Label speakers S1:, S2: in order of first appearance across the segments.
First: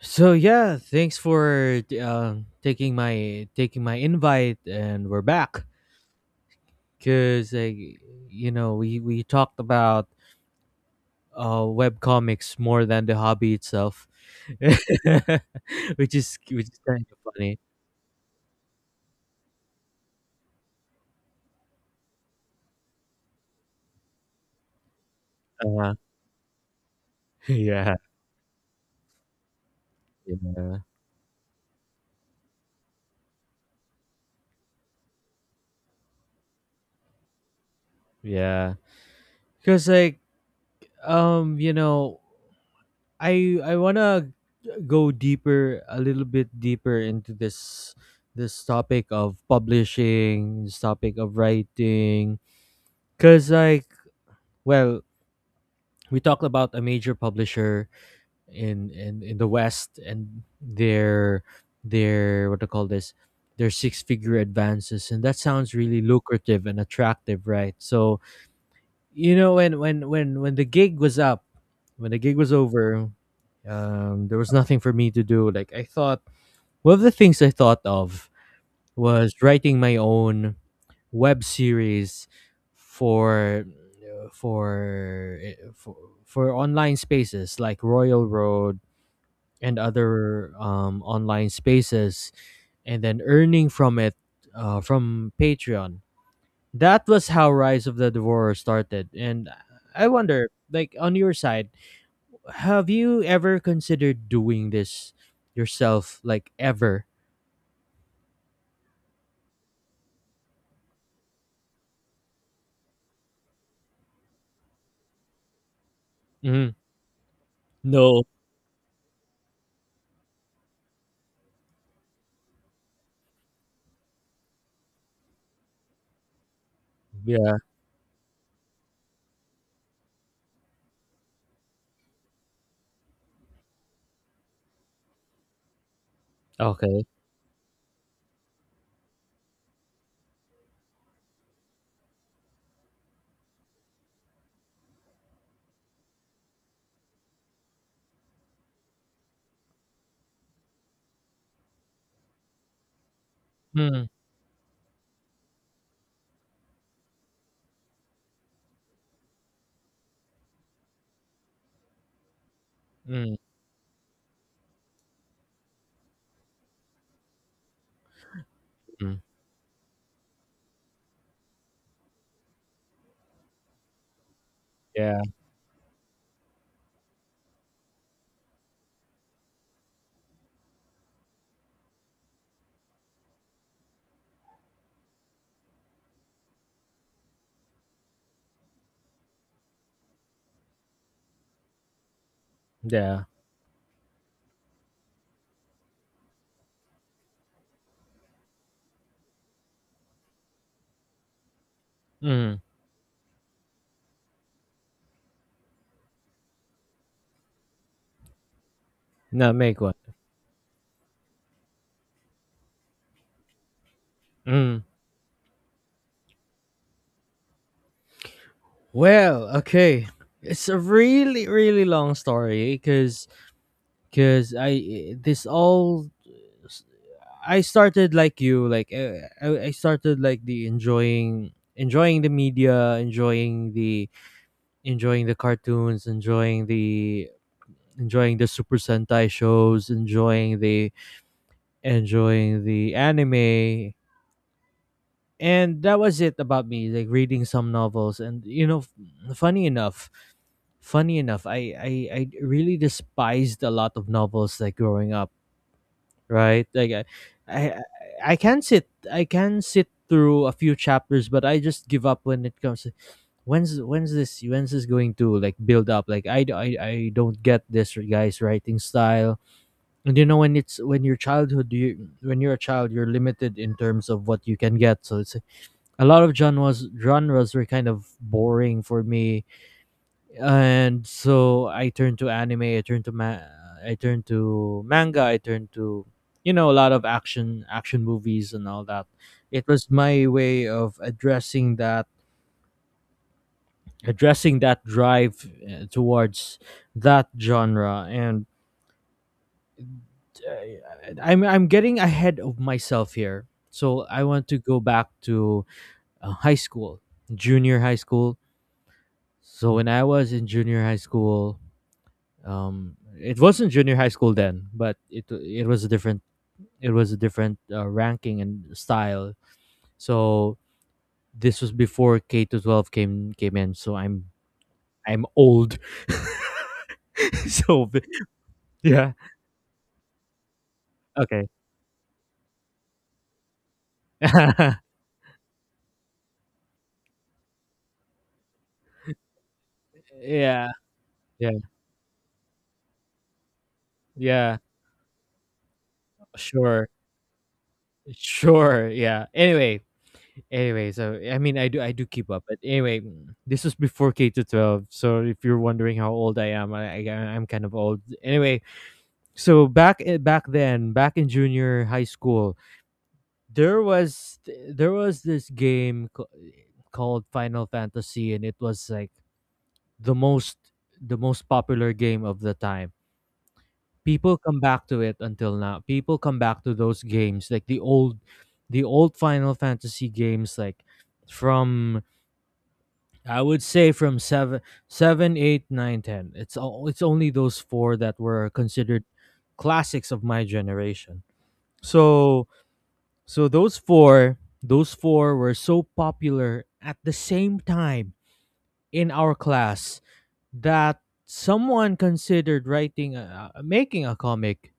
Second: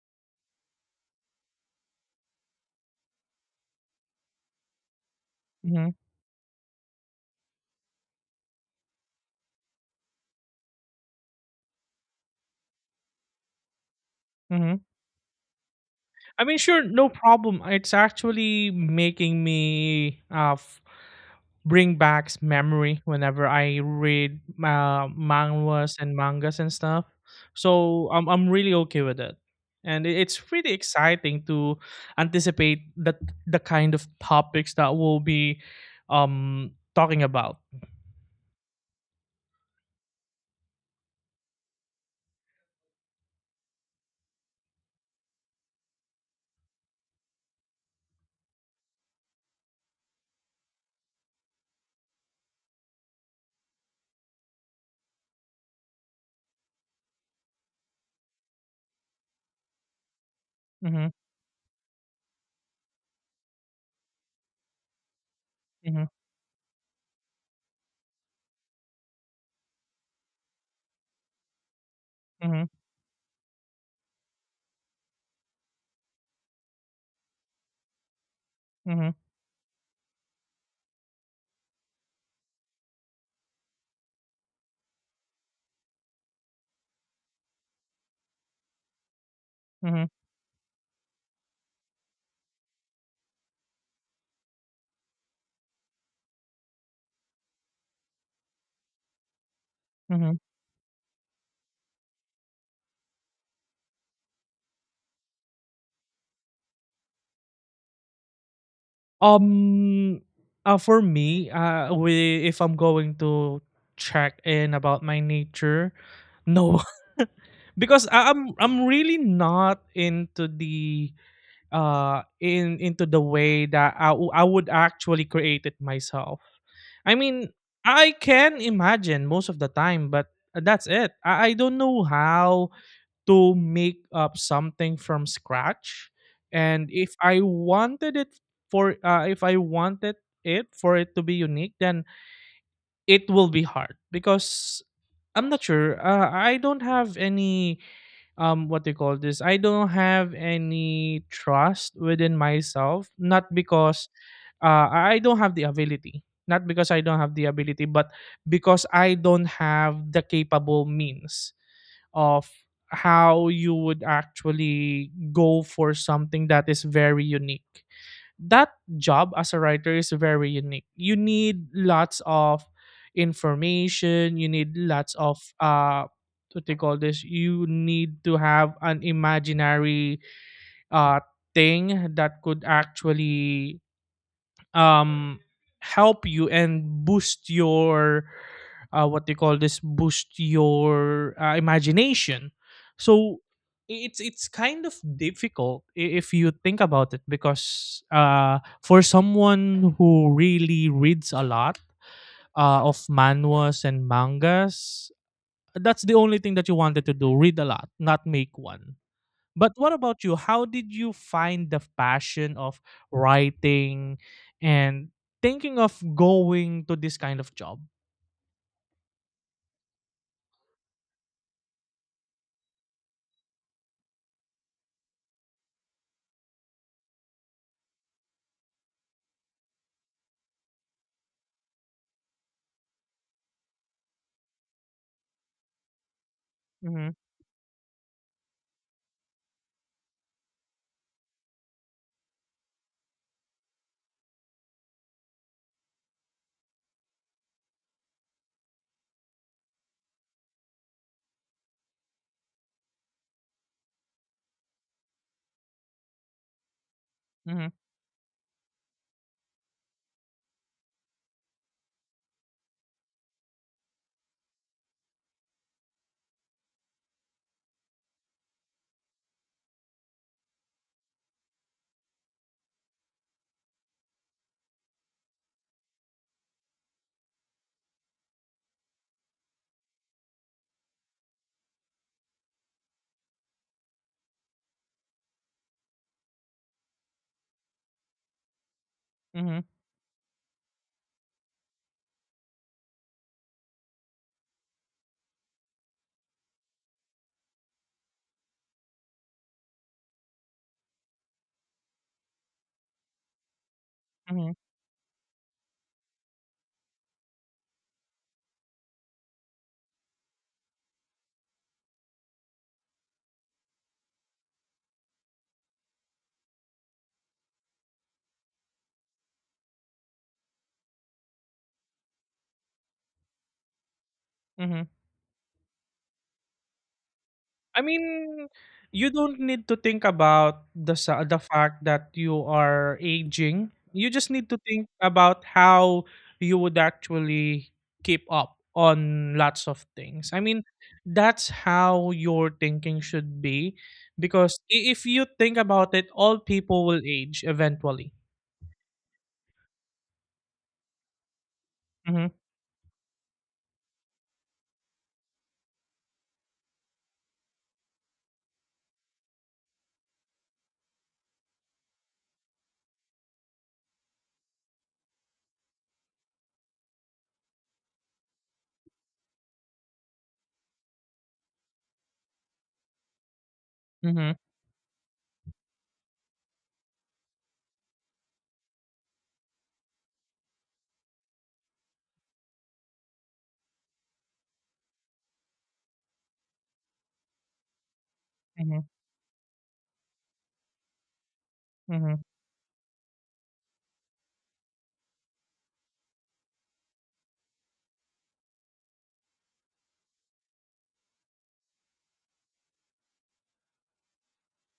S1: So yeah, thanks for taking my invite, and we're back,
S2: Mhm,
S1: because like we talked about web comics more than the hobby itself,
S2: mhm.
S1: which is
S2: I mean,
S1: which is
S2: sure,
S1: kind
S2: no
S1: of funny.
S2: problem. It's actually making me bring back memory whenever I read
S1: Uh,
S2: manhwas and mangas and stuff.
S1: yeah,
S2: So I'm really okay with it, and it's really
S1: yeah,
S2: exciting to anticipate that the kind of topics that we'll be talking about.
S1: yeah. Because like, um you know. I wanna go deeper, a little bit deeper, into this topic of publishing, this topic of writing, cause like, well, we talked about a major publisher in the West and
S2: Mm-hmm,
S1: their what to call this, their six figure advances, and that sounds really
S2: mm-hmm,
S1: lucrative and attractive, right? So, when the gig was up, when the gig was
S2: mm-hmm,
S1: over, there was nothing for me to do. Like, I thought, one of the things I thought of
S2: mm-hmm,
S1: was writing my own web series for uh, for uh, for, for online spaces like Royal Road and
S2: mm-hmm.
S1: other online spaces, and then earning from it, from Patreon. That was how Rise of the Devourer started, and I
S2: Mm-hmm.
S1: wonder, like, on your side, have you ever considered doing this yourself, like, ever?
S2: Um, for me, if I'm going to check in about my nature,
S1: Hmm.
S2: no, because
S1: No.
S2: I'm really not into the in into the way that I would actually create it myself. I mean,
S1: Yeah.
S2: I can imagine most of the time, but that's it. I don't know how to make up something from scratch. And
S1: Okay.
S2: if I wanted it for if I wanted it for it to be unique, then it will be hard because I'm not sure, I don't have any, what do you call this I don't have any trust within myself. Not
S1: Mm,
S2: because I don't have the ability not because I don't have the ability, but because I don't have the capable means of
S1: mm,
S2: how you would actually go for something that is very unique. That
S1: mm.
S2: job as a writer is very unique. You need lots of information, you need lots
S1: Yeah.
S2: of what they call this, you need to have an imaginary uh thing that could actually um help you and boost your what they call this boost your imagination.
S1: Yeah.
S2: So it's kind of difficult, if you think about it, because for someone who really reads a lot
S1: Mm.
S2: of manhwas and mangas, that's the only thing that you wanted to do, read a lot, not make one.
S1: No,
S2: But
S1: make
S2: what
S1: one.
S2: about you? How did you find the passion of writing
S1: Mm.
S2: and thinking of going to this kind of job?
S1: Well, okay. It's a really, really long story, because I this all I started like you, like, I started like the enjoying enjoying the media, enjoying the cartoons, enjoying
S2: Mm-hmm.
S1: the enjoying the Super Sentai shows, enjoying the anime, and that was it about me. Like, reading some novels, and, funny enough, I really despised a lot of novels like growing up, right? Like,
S2: Mm-hmm.
S1: I, I can sit through a few chapters, but I just give up when it comes to. When's this? When's this going to, like, build up? Like, I don't get this guy's writing style. And when you're a child, you're limited in terms of what you can get. So, it's a lot of genres were kind of boring for me, and so I turned to anime, I turned to manga, I turned to, a lot of action movies and all that.
S2: Mm-hmm.
S1: It was my way of addressing that drive, towards that genre, and I'm getting ahead of myself here. So I want
S2: Mm-hmm.
S1: to go back to high school, junior high school. So when I was in junior high school, it wasn't junior high school then, but it was a different, ranking and style, so this was before K to 12 came in, so I'm
S2: Mm-hmm.
S1: I'm old.
S2: I
S1: So
S2: mean, you
S1: yeah.
S2: don't need to think about the
S1: Okay.
S2: fact that you are aging. You just need to think about how you would actually keep up on lots of things. I mean,
S1: Yeah,
S2: that's
S1: yeah,
S2: how your thinking should be,
S1: yeah.
S2: because if you think about it, all people
S1: Sure,
S2: will age eventually.
S1: sure. Yeah. Anyway, anyway, so I mean, I do
S2: Mhm.
S1: keep up, but anyway, this was before K to 12, so if you're wondering how old I am, I'm kind of old. Anyway, so back I- back then back in junior high school, there was, this game called Final Fantasy, and it was like the most the most popular game of the time. People
S2: Mhm.
S1: come back to it until now. People come back to those games, like the old Final Fantasy games, like, from I would say, from eight, nine, 10. It's only those four that were
S2: Mhm.
S1: considered classics of my generation.
S2: Mhm.
S1: So, so those four were so popular at the same time in our class that someone considered making a comic.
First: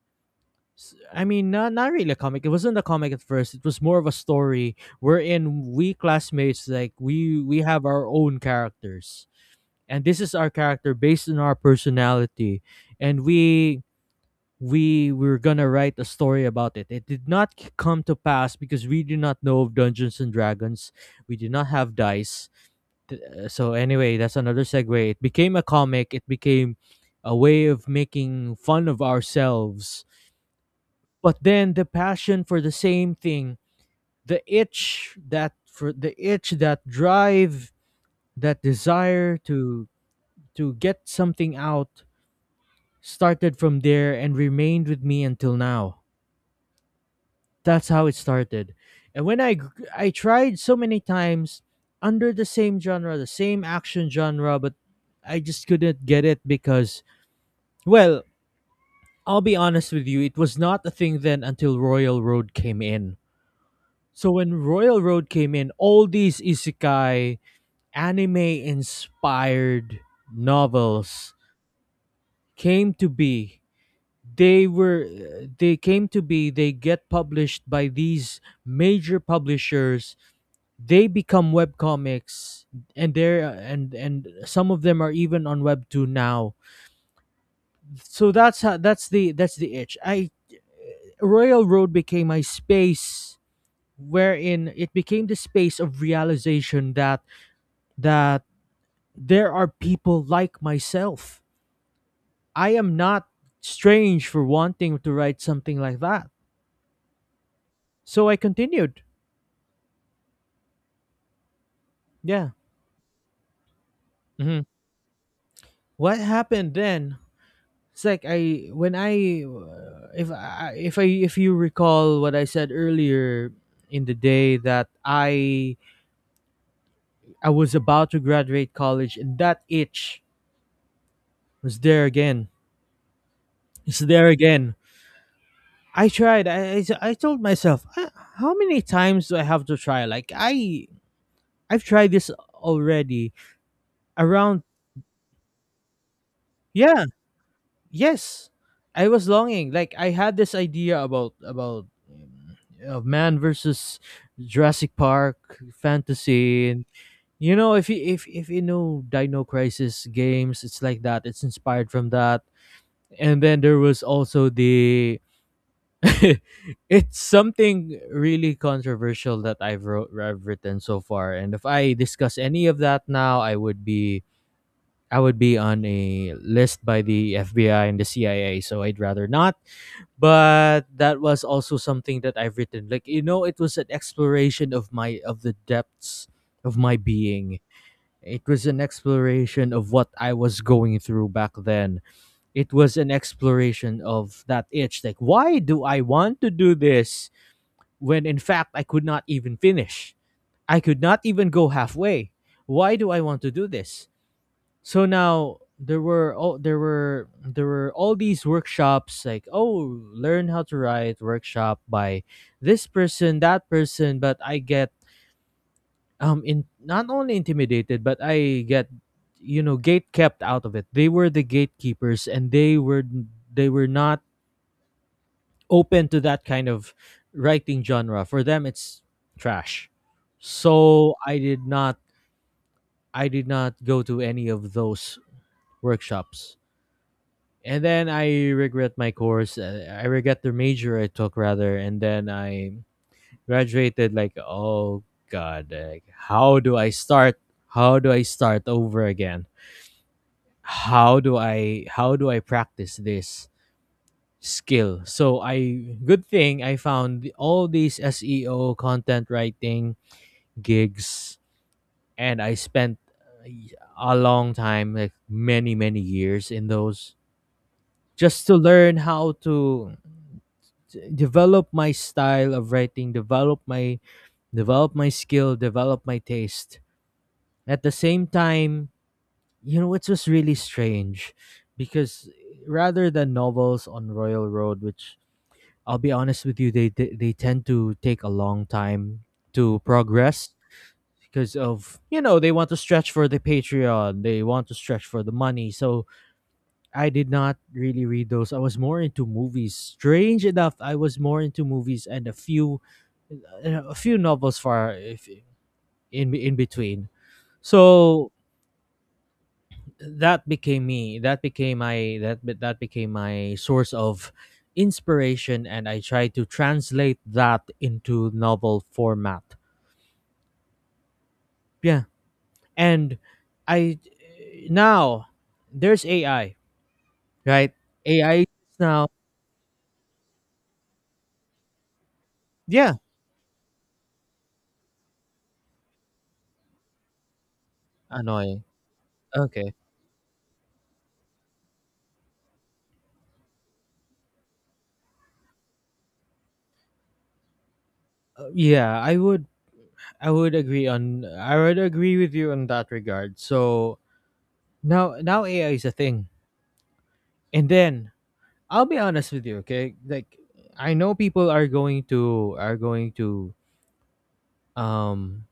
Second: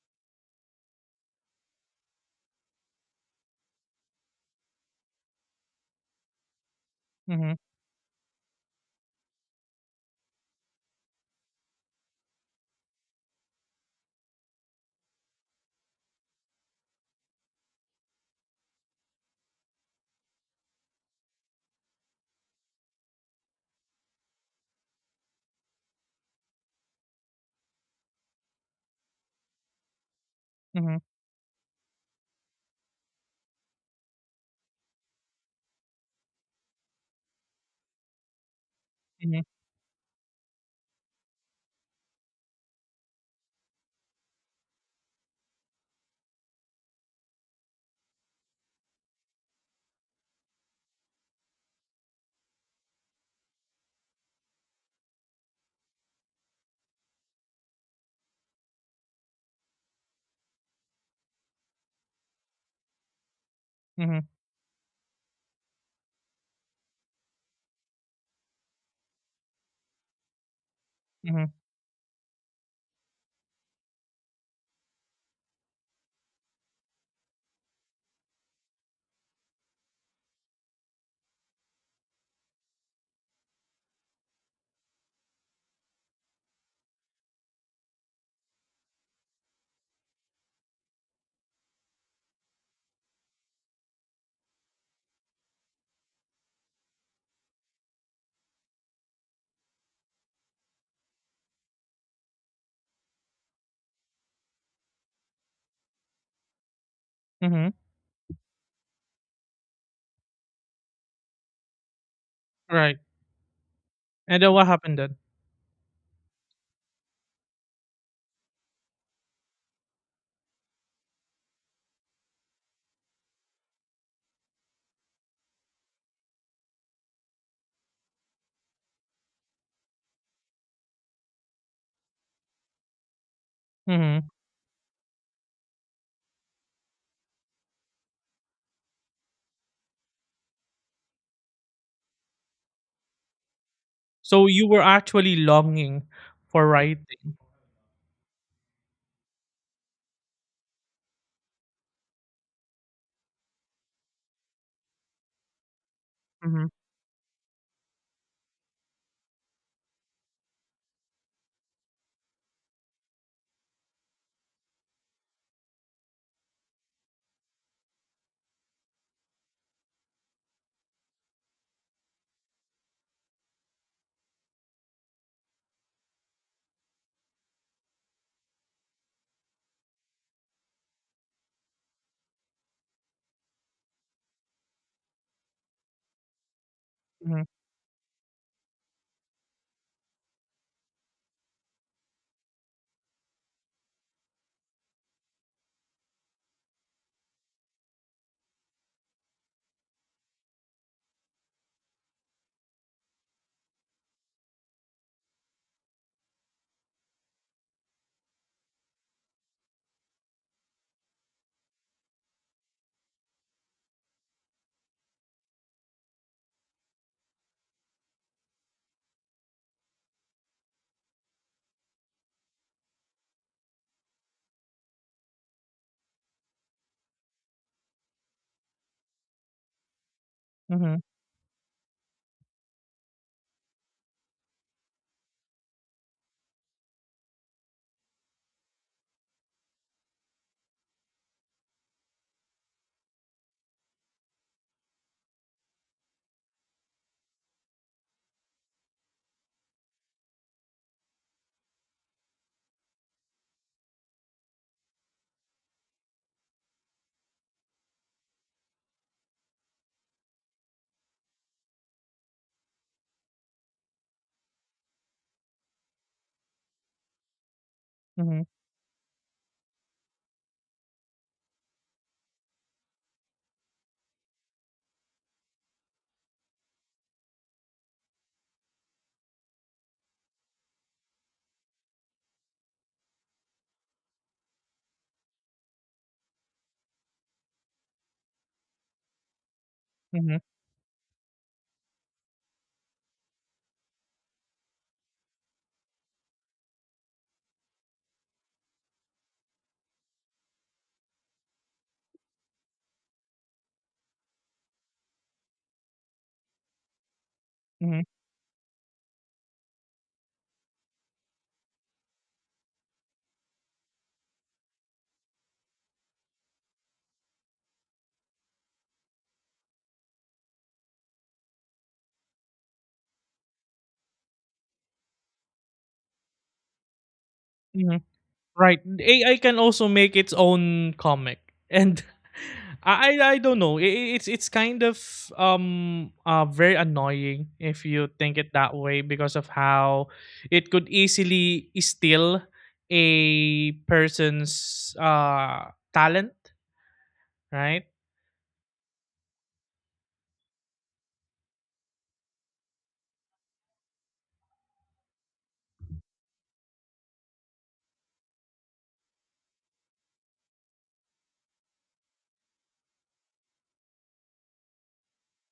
S1: I mean, not really a comic. It wasn't a comic at first. It was more of a story, wherein we classmates, like, we
S2: Mhm.
S1: we have our own characters, and this is our character based on our personality, and we were gonna write a story about it. It did not come to pass, because we did not know of Dungeons and Dragons. We did not have dice. So anyway, that's another segue. It became a comic. It became a way of making fun of ourselves.
S2: Mhm.
S1: But then, the passion for the same thing, the itch that for the itch that drive, that desire
S2: Mhm.
S1: to get something out, started from there and remained with me until now. That's how it started. And I tried so many times under the same genre, the same action genre, but I just couldn't get it because, well, I'll be honest with you, it was not a thing then, until Royal Road came in.
S2: Mhm.
S1: So when Royal Road came in, all these isekai anime inspired novels
S2: Mhm.
S1: came to be. They were they came to be, they get published by these major publishers, they become web comics, and they're and some of them are even on Webtoon now. So that's the itch. I Royal Road became my space, wherein it became the space of realization that there are people like myself. I am not strange for wanting to write something like that,
S2: Mhm.
S1: so I continued. Yeah.
S2: Right. And then
S1: Hmm.
S2: what happened then?
S1: What happened then? It's like, I when I if I if I if you recall what I said earlier in the day, that I was about to graduate college, and that itch was there again. It's there
S2: Mhm.
S1: again. I tried. I told myself, "Ah, how many times do I have to try? Like, I've tried this already,
S2: So
S1: around.
S2: you were actually longing for
S1: Yeah.
S2: writing.
S1: Yes, I was longing. Like, I had this idea about man versus Jurassic Park
S2: Mhm,
S1: fantasy, and, if you know Dino Crisis games, it's like that, it's inspired from that. And then, there was also the it's something really controversial that I've written so far, and if I discuss any of that now, I would be on a list by the FBI and the CIA, so I'd rather not. But that was also something that I've written. Like, it was an exploration of my of the depths of my
S2: mhm,
S1: being. It was an exploration of what I was going through back then. It was an exploration of that itch. Like, why do I want to do this when in fact I could not even finish? I could not even go halfway. Why do I want to do this? So now, there were all these workshops, like, oh, learn how to write workshop by this person, that person, but I get, in not only intimidated, but I get, gate kept out of it. They were the gatekeepers, and they were not open to that kind of writing genre. For them, it's trash.
S2: mhm,
S1: So I did not go to any of those workshops. And then I regret my course. I regret the major I took, rather, and then I graduated, like, oh god, like, how do I start? How do I start over again? How do I practice this skill? So, I good thing I found all these SEO content writing gigs, and I spent uh, a long time, like, many many years in those,
S2: mhm,
S1: just to learn how to, develop my style of writing, develop my skill, develop my taste. At the same time, it's just really strange, because rather than novels on Royal Road, which, I'll be honest with you, they tend to take a long time to
S2: mhm,
S1: progress, because of you know they want to stretch for the Patreon, they want to stretch for the money. So, I did not really read those. I was more into movies. Strange enough, I was more into movies and a few novels far if in in between.
S2: mhm,
S1: So, that became me. That became my source of inspiration, and I tried to translate that into novel format. Yeah, and I now there's AI, right?
S2: mhm.
S1: AI is
S2: Right.
S1: now,
S2: AI can also make its own comic, and
S1: yeah,
S2: I don't know. It's kind of very annoying if you think it
S1: annoying.
S2: that way, because of
S1: Okay.
S2: how it could easily steal a person's talent, right?
S1: Yeah, I would agree with you on that regard. So now AI is a thing. And then, I'll be honest with you, okay? Like, I know people are going to um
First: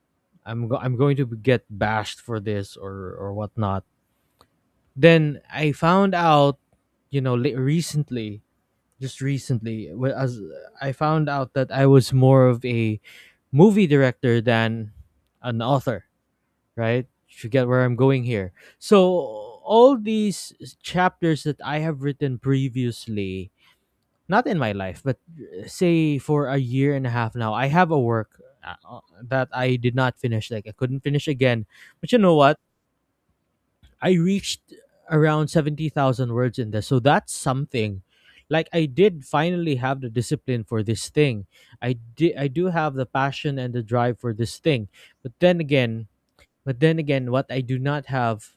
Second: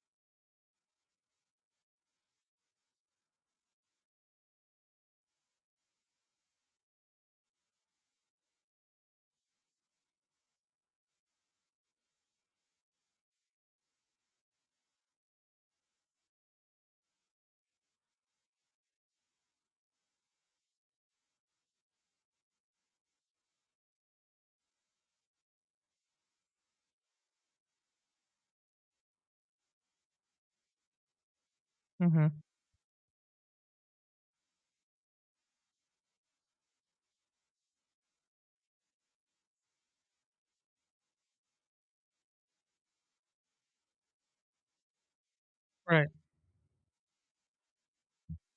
S1: I'm going to get bashed for this or whatnot. Then I found out, recently, just recently, wh- as I found out that I was more of a movie director than an author, right? You get where I'm going here. So all these chapters that I have written previously, not in my life, but, say for a year and a half now, I have a work, that I did not finish. Like, I couldn't finish again. But you
S2: Mm-hmm.
S1: know what? I reached around 70,000 words in this, so that's something. Like I did finally have the discipline for this thing. I did. I do have the passion and the drive for this thing. But then again,
S2: Right.
S1: but then again, what I do not have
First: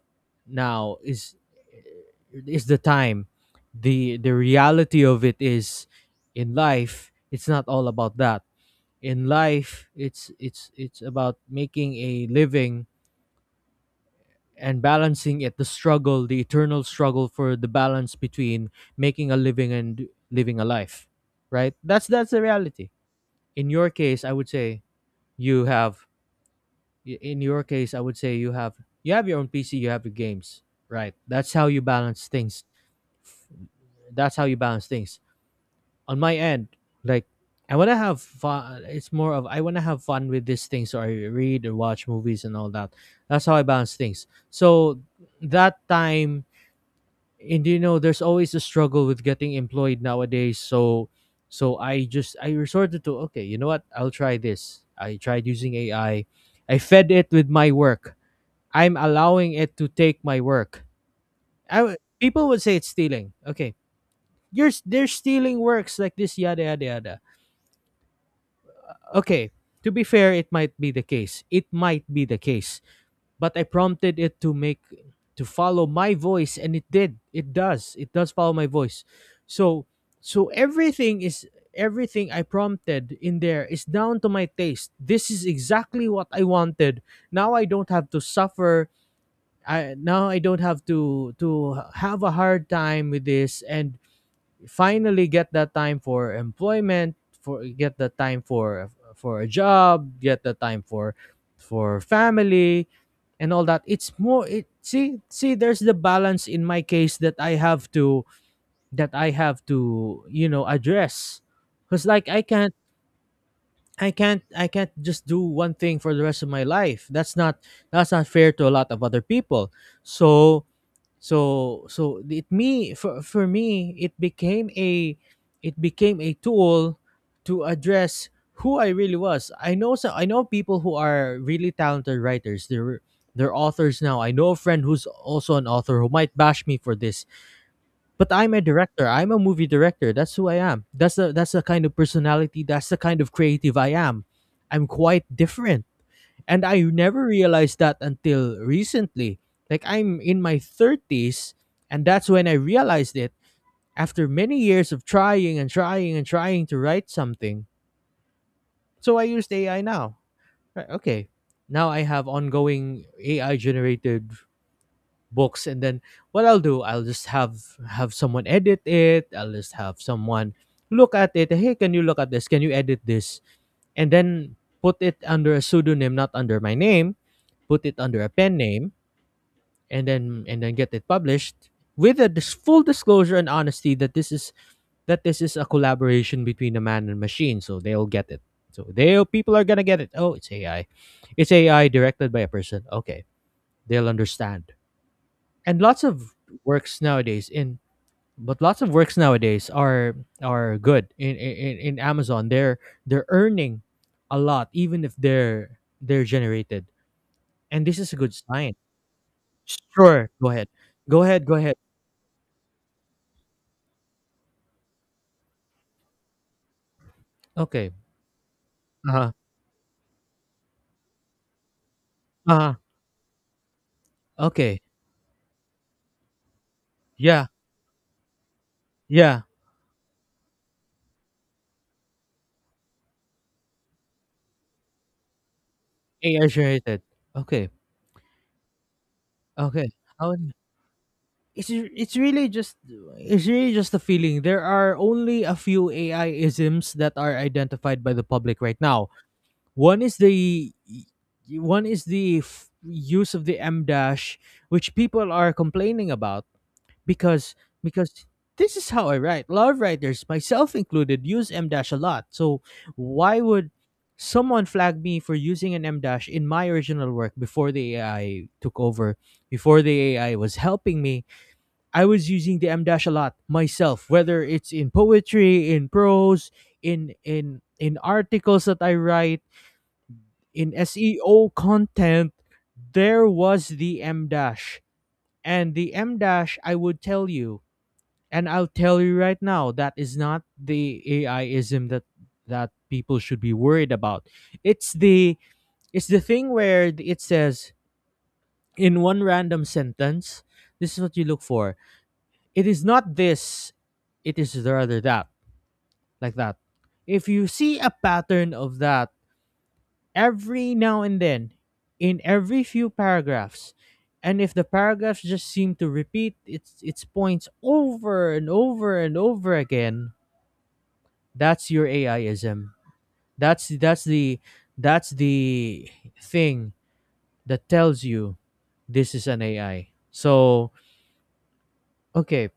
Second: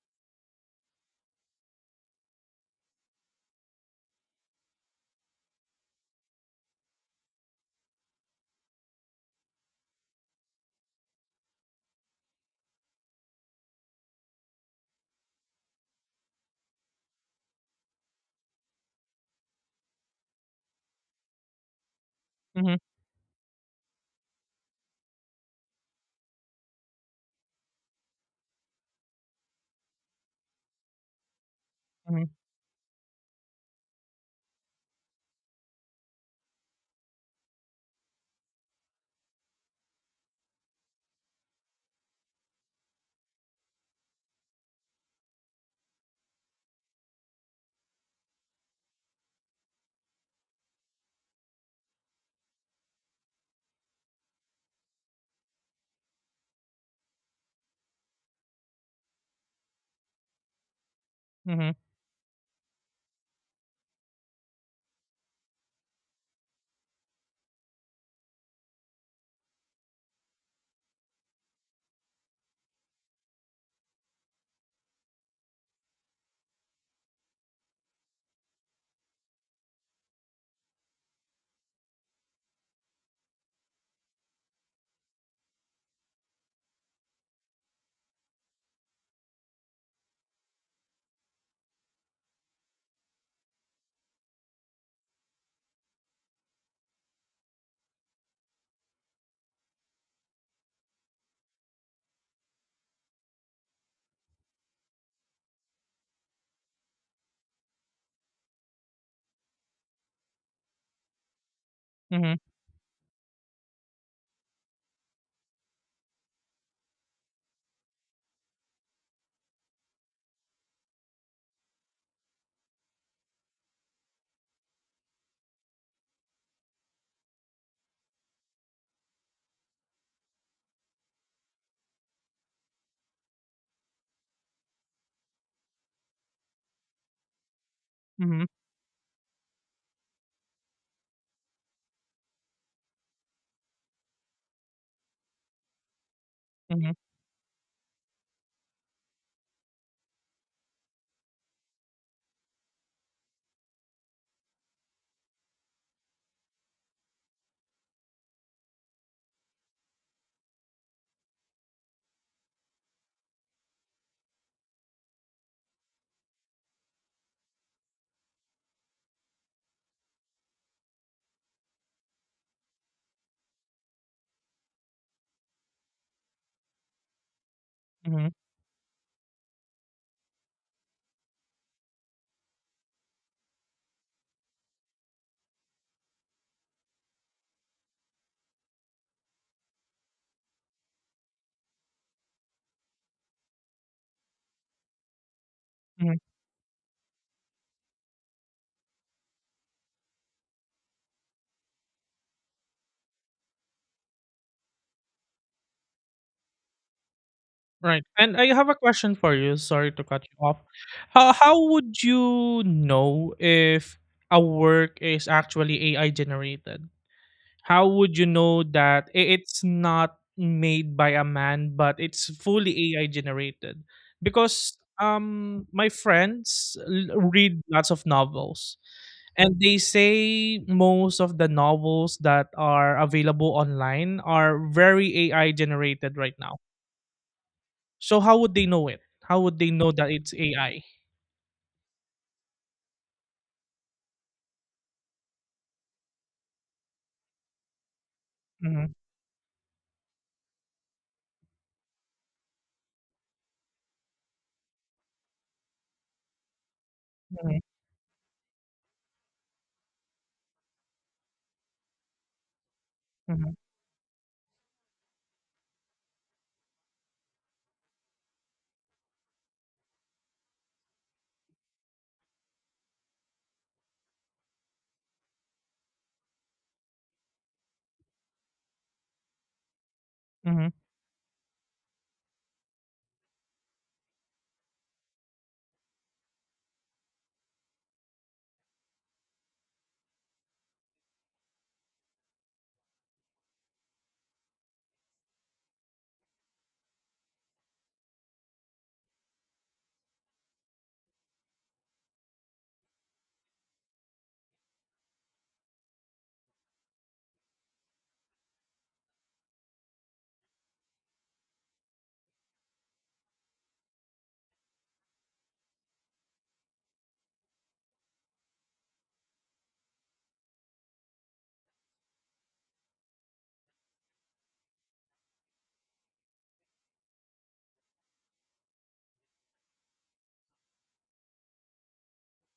S1: now is the time. The reality of it is in life it's not all about that. In life it's about making a living and balancing it, the struggle, the eternal struggle for the balance between making a living and living a life. Right? That's the
S2: Mm-hmm.
S1: reality. In your case, I would say you have y- in your case I would say you have your own PC, you have your games, right? That's how you
S2: Mm-hmm.
S1: balance things. That's how you balance things. On my end, like, I want to have fun. It's more of I want to have fun with these things, or I read or watch movies and all that. That's how I balance things. So that time, and you know there's always a struggle with getting employed nowadays, so so I just I resorted to, okay, you know what, I'll try this. I tried using AI. I fed it with my work. I'm allowing it to take my work. People would say it's stealing. Okay, they're stealing works like this, yada yada yada. Okay, to be fair, it might be the case. It might be the case, but I prompted it to make to follow my voice, and it did. It does. It does follow my voice. So so everything I prompted in there is down to my taste. This is exactly what I wanted. Now I don't have to suffer. I now I don't have to have a hard time with this, and finally get that time for employment, for get the time for a job, get the time for family and all that. It's more it, see, there's the balance in my case that I have to, you know, address, cuz like
S2: Mm-hmm.
S1: I can't, I can't just do one thing for the rest of my life. That's not fair to a lot of other people. So so so it me for me it became a, it became a tool to address who I really was. I know people who are really talented writers. They're authors now. I know a friend who's also an author who might bash me for this, but I'm a director. I'm a movie director. That's who I am. That's the kind of personality. That's the kind of creative I am. I'm quite different, and I
S2: Mm-hmm.
S1: never realized that until recently. Like, I'm in my 30s, and that's when I realized it, after many years of trying and trying and trying to write something. So I used AI now. Right, okay. Now I have ongoing AI generated books, and then what I'll do, I'll just have someone edit it. I'll just have someone look at it. Hey, can you look at this? Can you edit this? And then put it under a pseudonym, not under my name, put it under
S2: Hmm.
S1: a pen name, and then get it published with a full disclosure and honesty that this is, that this is a collaboration between a man and machine. So they'll get it, so they'll people are gonna get it. Oh, it's AI, it's AI directed by a person. Okay, they'll understand. And lots
S2: Hmm.
S1: of works nowadays in, but lots of works nowadays are good in Amazon. They're earning a lot, even if they're, they're generated, and this
S2: Right.
S1: is a good
S2: And I have a
S1: sign.
S2: question for you. Sorry to cut
S1: Sure,
S2: you
S1: go
S2: off.
S1: ahead. go
S2: How
S1: ahead go
S2: how
S1: ahead
S2: would you know if a work is actually AI generated? How
S1: Okay.
S2: would you know that
S1: Uh-huh,
S2: it's not made by a man but it's
S1: uh-huh,
S2: fully AI generated? Because
S1: okay,
S2: my friends
S1: yeah,
S2: read lots of novels,
S1: yeah,
S2: and they say most of the novels that are available online are very AI generated right
S1: AI
S2: now.
S1: generated. Okay,
S2: So how would they know it? How would they
S1: okay.
S2: know that
S1: Oh,
S2: it's
S1: n-
S2: AI?
S1: it's really just, a feeling. There are only a few AI isms that are identified by the public right
S2: Mhm,
S1: now. One is the One is the use of the M dash, which people are complaining about. because
S2: mhm,
S1: because this is how I write. A lot of writers, myself included, use M dash a lot. So why
S2: mhm,
S1: would someone flag me for using an M dash in my original work before the AI took over, before the AI was helping me? I was using the M dash a lot myself, whether it's in poetry, in prose, in articles that I write,
S2: mhm,
S1: in SEO content, there was the M dash. And the M dash, I would tell you, and I'll tell you right now, that is not the AIism that people should be worried about. It's the it's the thing where it says, in one random sentence, this is what you look for. It is not this, it is rather that, like that. If you see a pattern of that every now and then, in every few paragraphs, and if the paragraphs just seem to repeat its points over and over and over again, that's your AIism. That's that's the that's the thing that tells you this is an AI. So okay,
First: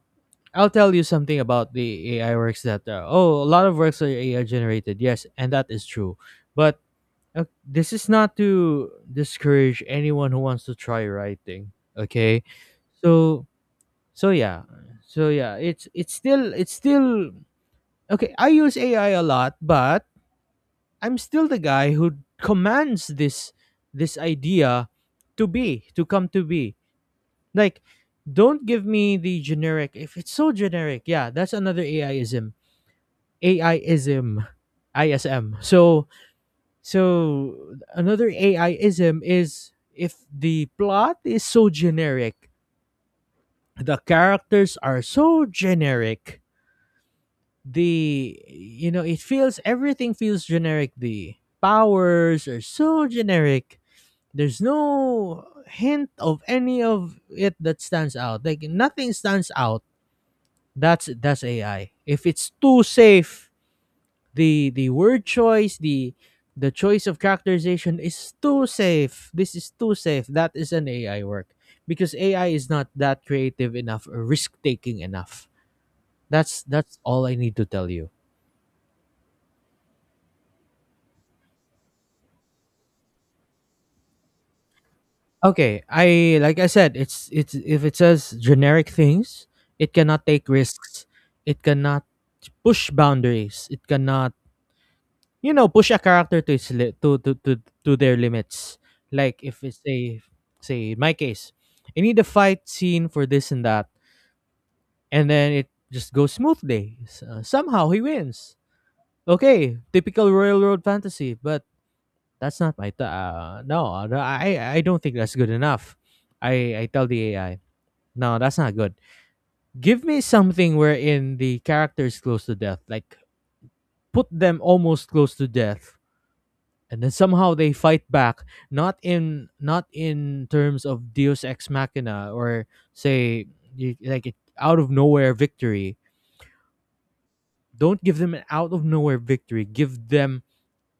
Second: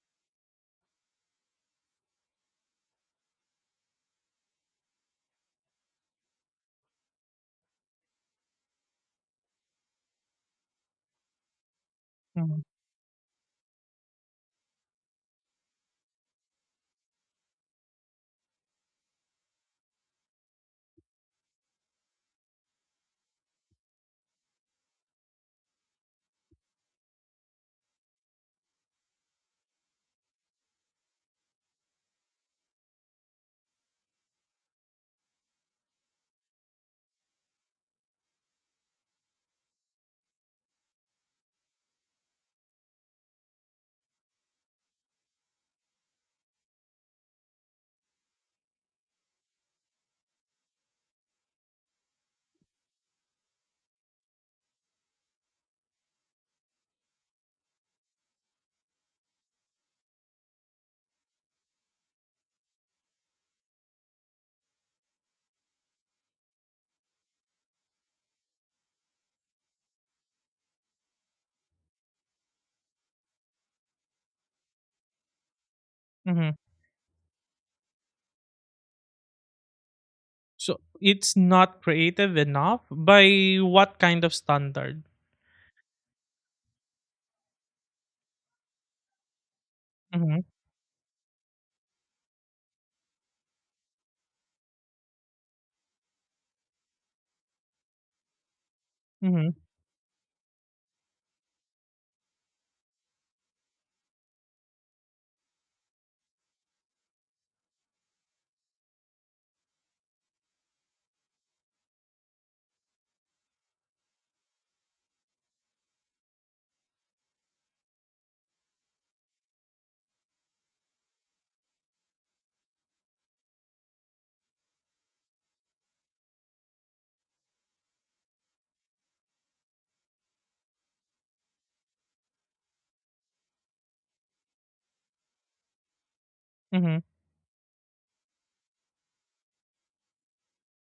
S1: I'll tell you something about the AI works that oh, a lot of works are AI generated. Yes, and that is true. But this is not to discourage anyone who wants to try writing. Okay,
S2: mhm,
S1: so so yeah, so yeah, it's still, okay. I use AI a lot, but I'm still the guy who commands this, idea to be, to come to be. Like, don't give me the generic. If it's so generic, yeah, that's another AIism. AIism, ISM. So so another AIism is if the plot is so generic, the characters are so generic. The you know it feels, everything feels generic. The powers are so generic. There's no hint of any of it that stands out. Like, nothing stands out. That's AI. If it's too safe, the word choice, the choice of characterization is too safe. This is too safe. That is an AI work, because AI is not that creative enough or risk taking enough.
S2: mhm.
S1: That's all I need to tell you.
S2: So it's not creative enough by what kind of standard?
S1: Okay, I like I said, it's if it says generic things, it cannot
S2: Mhm,
S1: take risks. It cannot push boundaries. It cannot, you know, push a character to its to their limits. Like,
S2: mhm,
S1: if it's a, say in my case, I need a fight scene for this and that, and then it just goes smoothly. Somehow he wins. Okay, typical railroad fantasy, but that's not my no. No, I don't think that's good enough. I tell the AI no, that's not good. Give me something wherein the character is close to death, like put them almost close to death, and then somehow they fight back. Not in, terms of deus ex machina or, say, you, like it, out of nowhere victory.
S2: mhm.
S1: Don't give them an out of nowhere victory. Give them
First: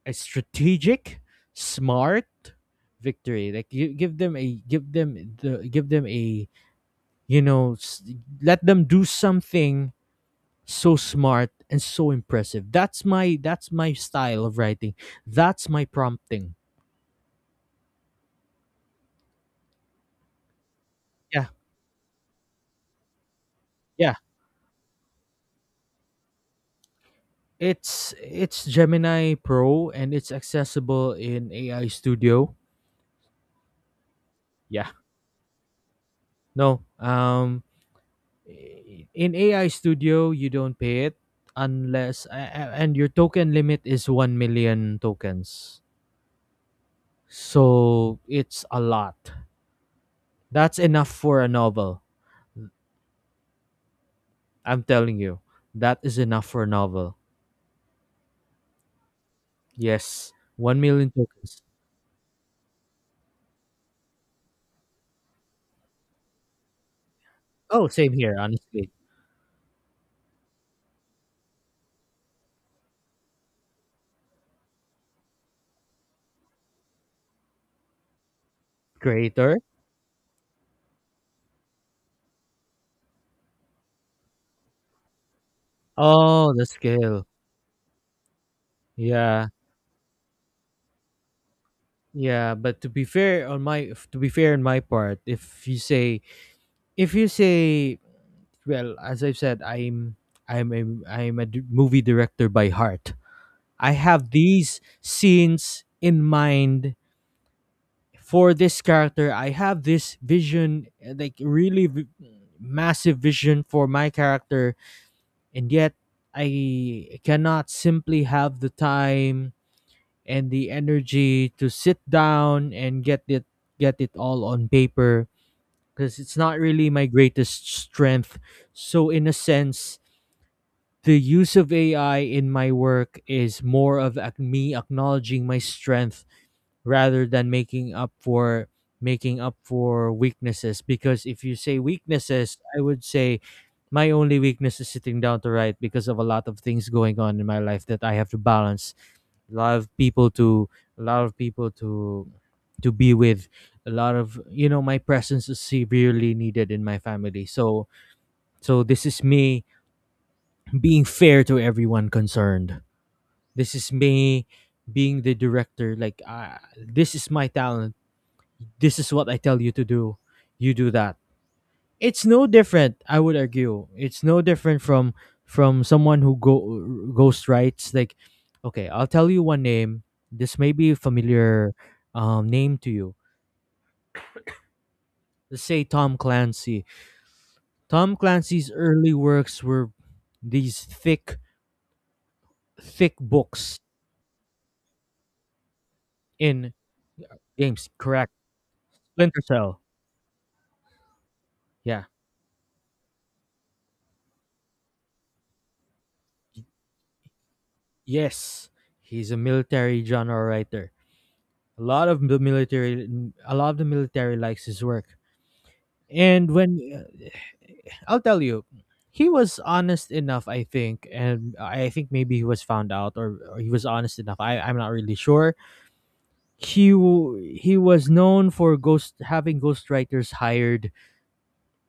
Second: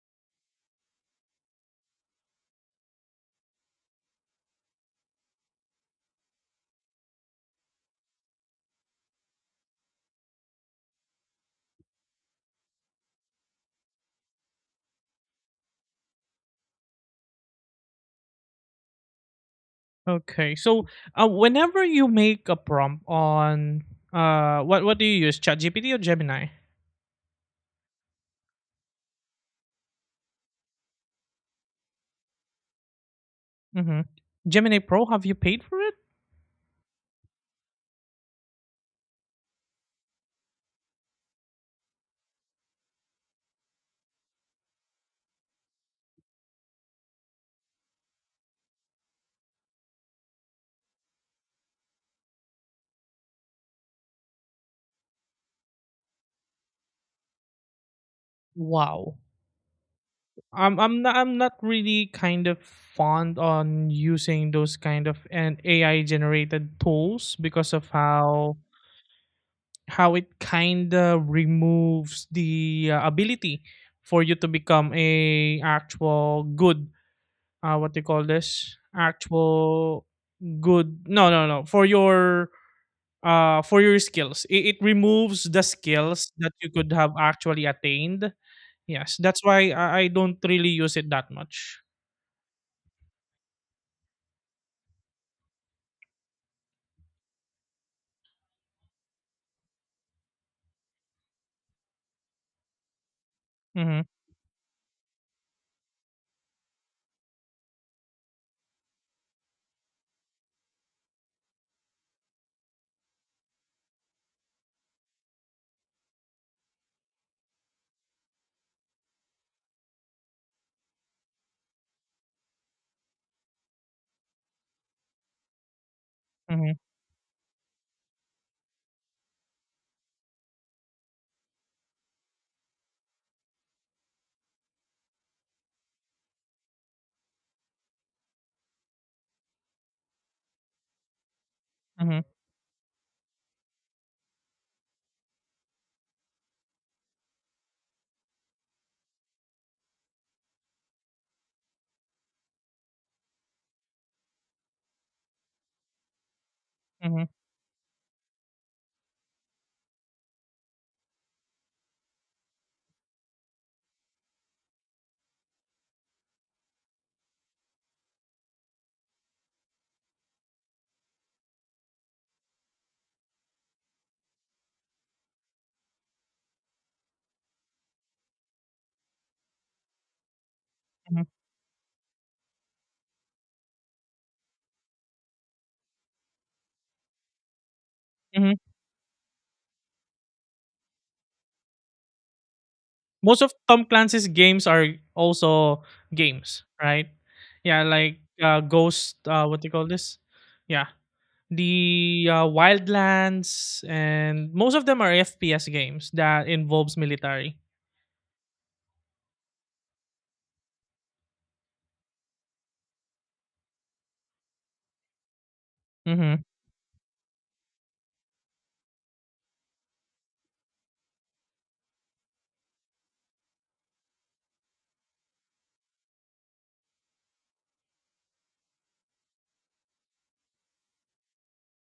S1: a strategic, smart victory. Like, you give them a, give them a, you know, let them do something so smart and so impressive. That's my, that's my style of writing, that's my prompting.
S2: Okay. So
S1: Yeah,
S2: whenever you make a prompt on
S1: yeah.
S2: what do you use? ChatGPT or Gemini?
S1: It's Gemini Pro, and it's accessible in AI Studio.
S2: Mhm. Gemini
S1: Yeah.
S2: Pro, have you paid for it?
S1: No. Um, in AI Studio you don't pay it unless and your token limit is 1 million tokens. So it's a lot. That's enough for a novel. I'm telling you. That is enough for a novel.
S2: Wow.
S1: Yes. 1 million
S2: I'm not
S1: tokens.
S2: really kind of fond on using those kind of an AI generated tools, because
S1: Oh,
S2: of
S1: same here,
S2: how
S1: honestly.
S2: it kind of removes the ability for you to become a actual good, what do you call this
S1: Creator.
S2: actual good no no no for your for your skills. It removes the skills that
S1: Oh, the
S2: you could have
S1: scale.
S2: actually attained. Yes, that's
S1: Yeah.
S2: why I don't really use it that much.
S1: Yeah, but to be fair on my, to be fair on my part, if you say, if you say well, as I've said, I'm a, I'm a movie director by heart. I
S2: Mm-hmm,
S1: have these scenes in mind for this character. I have this vision, like really massive vision for my character, and yet I cannot simply have the time and the energy to sit down and get it all on paper because it's not
S2: mm-hmm,
S1: really my greatest strength. So in a sense, the use of AI in my work is more of me acknowledging my strength rather than making up for weaknesses. Because if you say
S2: mm-hmm,
S1: weaknesses, I would say my only weakness is sitting down to write, because of a lot of things going on in my life that I have to balance. a lot of people to a lot of people to be with. A lot of, my presence is severely needed in my
S2: mm-hmm,
S1: family, so this is me being fair to everyone concerned. This is me being the director. Like, this is my talent, this is what I tell you to do, you do that. It's no different. I would argue it's no different from someone who go ghost writes. Like, okay, I'll tell you one name. This may be a
S2: mm-hmm,
S1: familiar name to you. Let's say Tom Clancy. Tom
S2: hmm.
S1: Clancy's early works were these thick
S2: Most of
S1: books.
S2: Tom Clancy's games are also games,
S1: In
S2: right? Yeah,
S1: games,
S2: like
S1: correct.
S2: ghost
S1: Splinter
S2: what do you
S1: Cell.
S2: call this yeah,
S1: Yeah.
S2: the Wildlands, and most of them are FPS games that involves military.
S1: Yes, he's a military genre writer. a lot of the military a lot of the military likes his work.
S2: Mm-hmm,
S1: And when, I'll tell you, he was honest enough, I think, and I think maybe he was found out, or he was honest enough. I'm not really sure. He was known for ghost having ghostwriters hired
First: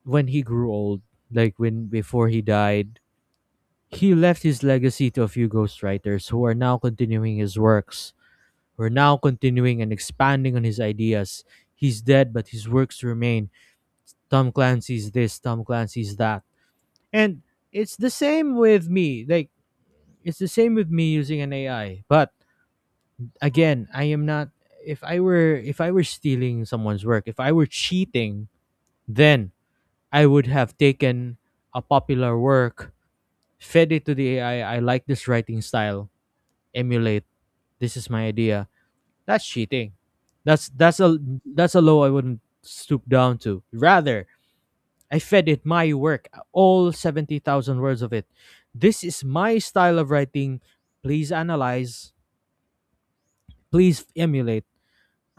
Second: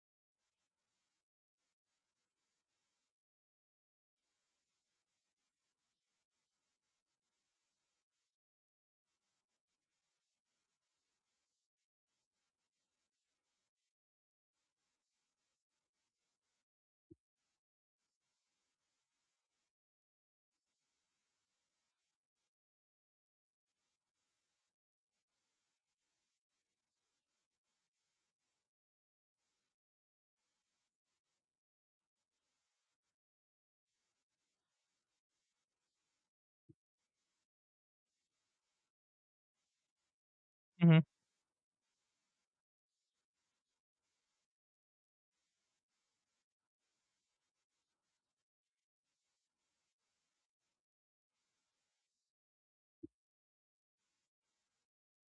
S1: when he grew old, like when before he died. He left his legacy to a few ghostwriters who are now continuing his works. Who are now continuing and expanding on his ideas. He's dead, but his works remain. Tom Clancy's this, Tom Clancy's that. And it's the same with me. Like, it's the same with me using an AI. But again, I am not, if I were stealing someone's work, if I were cheating, then I would have taken a popular work, fed it to the AI, I like this writing style, emulate, this is my idea. That's cheating. That's
S2: mm-hmm,
S1: that's a that's a low I wouldn't stoop down to. Rather, I fed it my work, all 70,000 words of it. This is my style of writing. Please analyze, please emulate.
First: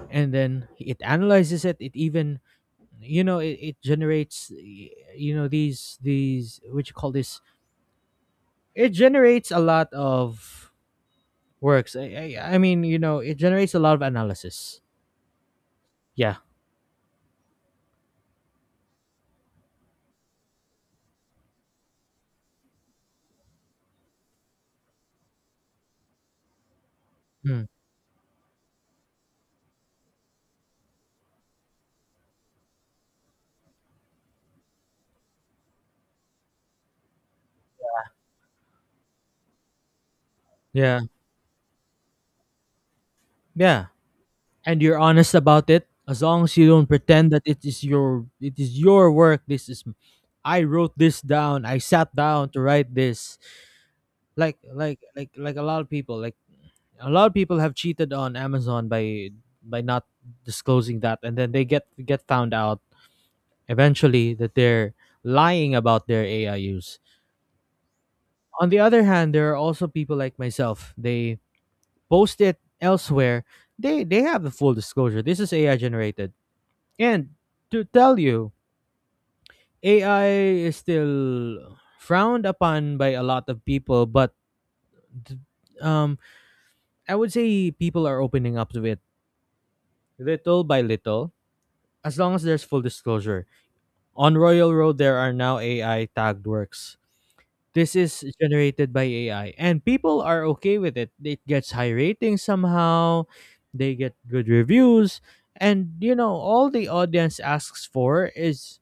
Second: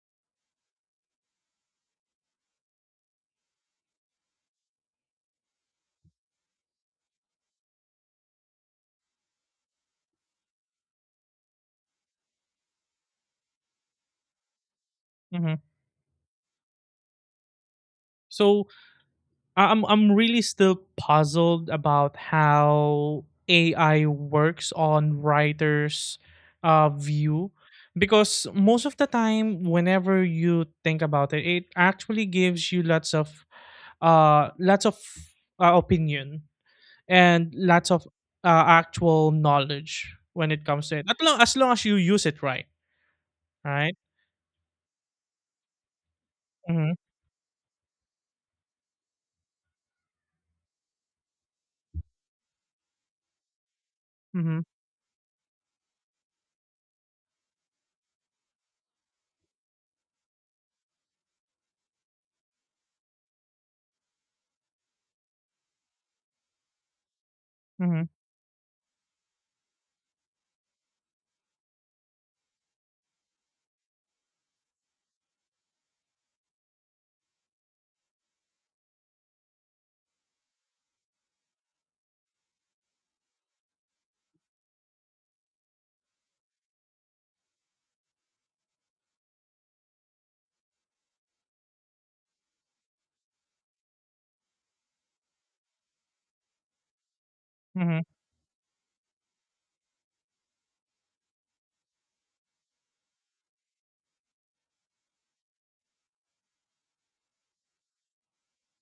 S1: And then it analyzes it. It even, you know, it generates you know these what you call this, it generates a lot of works. I mean, you know, it generates a lot of analysis.
S2: mm-hmm.
S1: Yeah.
S2: So I'm really still puzzled about how AI works on writers' view,
S1: Mm.
S2: because most of the time, whenever you think about it, it actually gives you lots of, uh lots of opinion, and lots of actual knowledge when it comes to
S1: Yeah.
S2: it. As long as, long as you use it right,
S1: Yeah,
S2: right?
S1: and you're honest about it. As long as you don't
S2: Mm-hmm,
S1: pretend that it is your work. I wrote this down, I sat down to write this.
S2: mm-hmm,
S1: Like a lot of people, like a lot of people have cheated on Amazon by not disclosing that, and then they get found out eventually, that they're lying about their AI use.
S2: mm-hmm,
S1: On the other hand, there are also people like myself. They post it elsewhere. They have the full disclosure. This is AI generated, and to tell you, AI is still frowned upon by a lot of people, but um, I would say people are opening up to it little by little, as long as there's full disclosure. On Royal Road, there are now AI tagged works. This
S2: mm-hmm,
S1: is generated by AI, and people are okay with it. It gets high ratings somehow, they get good reviews, and you know all the audience asks for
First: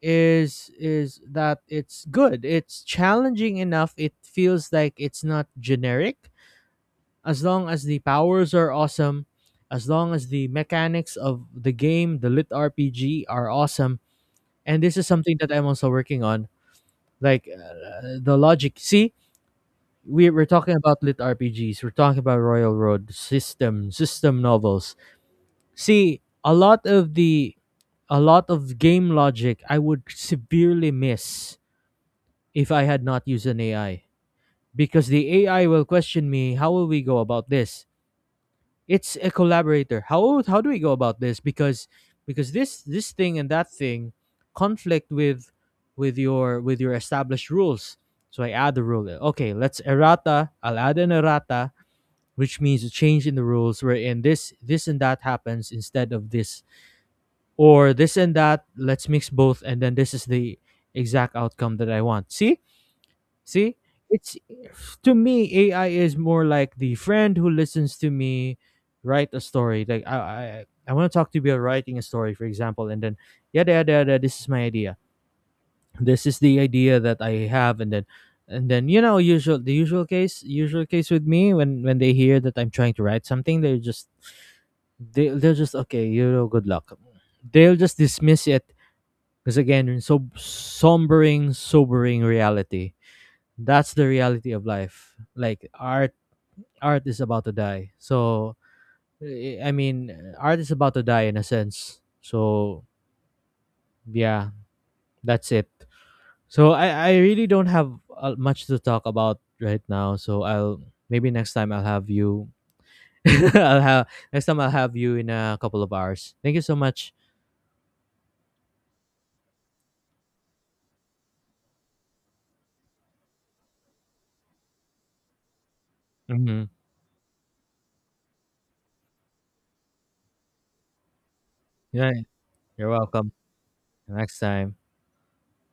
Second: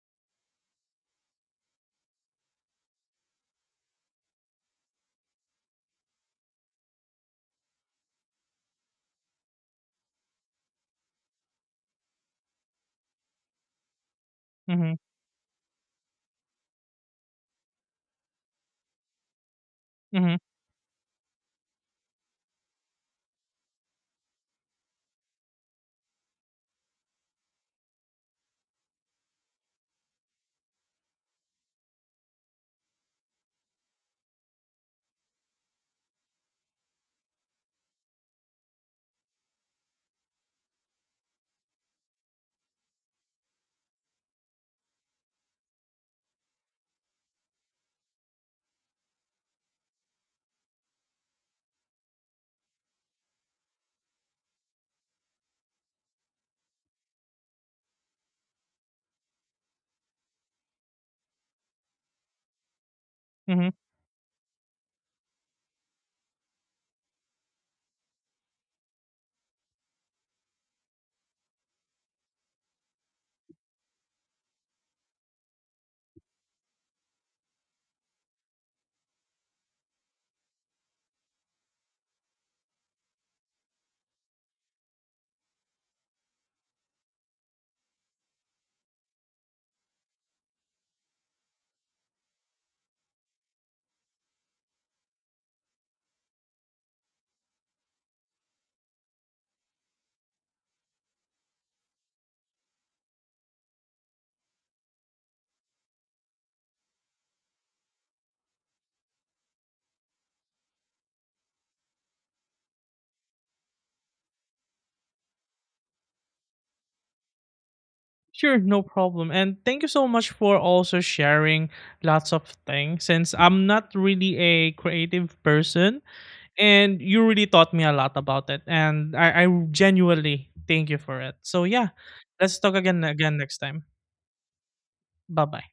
S1: is that it's good. It's challenging enough. It feels like it's not generic. As long as the powers are awesome, as long as the mechanics of the game, the lit RPG, are awesome. And
S2: mm-hmm,
S1: this is something that I'm also working on. Like, the logic. See,
S2: mm-hmm,
S1: we're talking about lit RPGs. We're talking about Royal Road system novels. See, a lot of the, a lot of game logic I would severely miss if I had not used an AI, because the AI will question me. How will we go about this? It's a collaborator. How do we go about this? Because this this thing and that thing conflict with with your established rules. So I add the rule, okay, let's errata, I'll add an errata, which means a change in the rules, wherein this this and that happens instead of this, or this and that, let's mix both, and then this is the exact outcome that I want.
S2: mm-hmm.
S1: See, it's, to me AI is more like the friend who listens to me write a story. Like I want to talk to you about writing a story, for example, and then yada yada yada. This is my idea. This is the idea that I have. And then, you know, usual the usual case, with me, when they hear that I'm trying to write something, they're just, they'll just, okay, you know, good luck. They'll just dismiss it because again, it's so sobering reality. That's the reality of life. Like art, art is about to die, so, eh, I mean, art is about to die in a sense, so yeah, that's it. So I really don't have much to talk about right now, so I'll, maybe next time I'll have you, I'll have, next time I'll have you in a couple of hours. Thank you so much.
S2: Sure, no problem. And thank you so much for also sharing lots of things, since I'm not really a creative person,
S1: Hmm.
S2: and you really taught me a lot about it, and I genuinely thank you for it. So yeah,
S1: Yeah.
S2: let's talk
S1: You're welcome.
S2: again next time.
S1: Next time.
S2: Bye bye.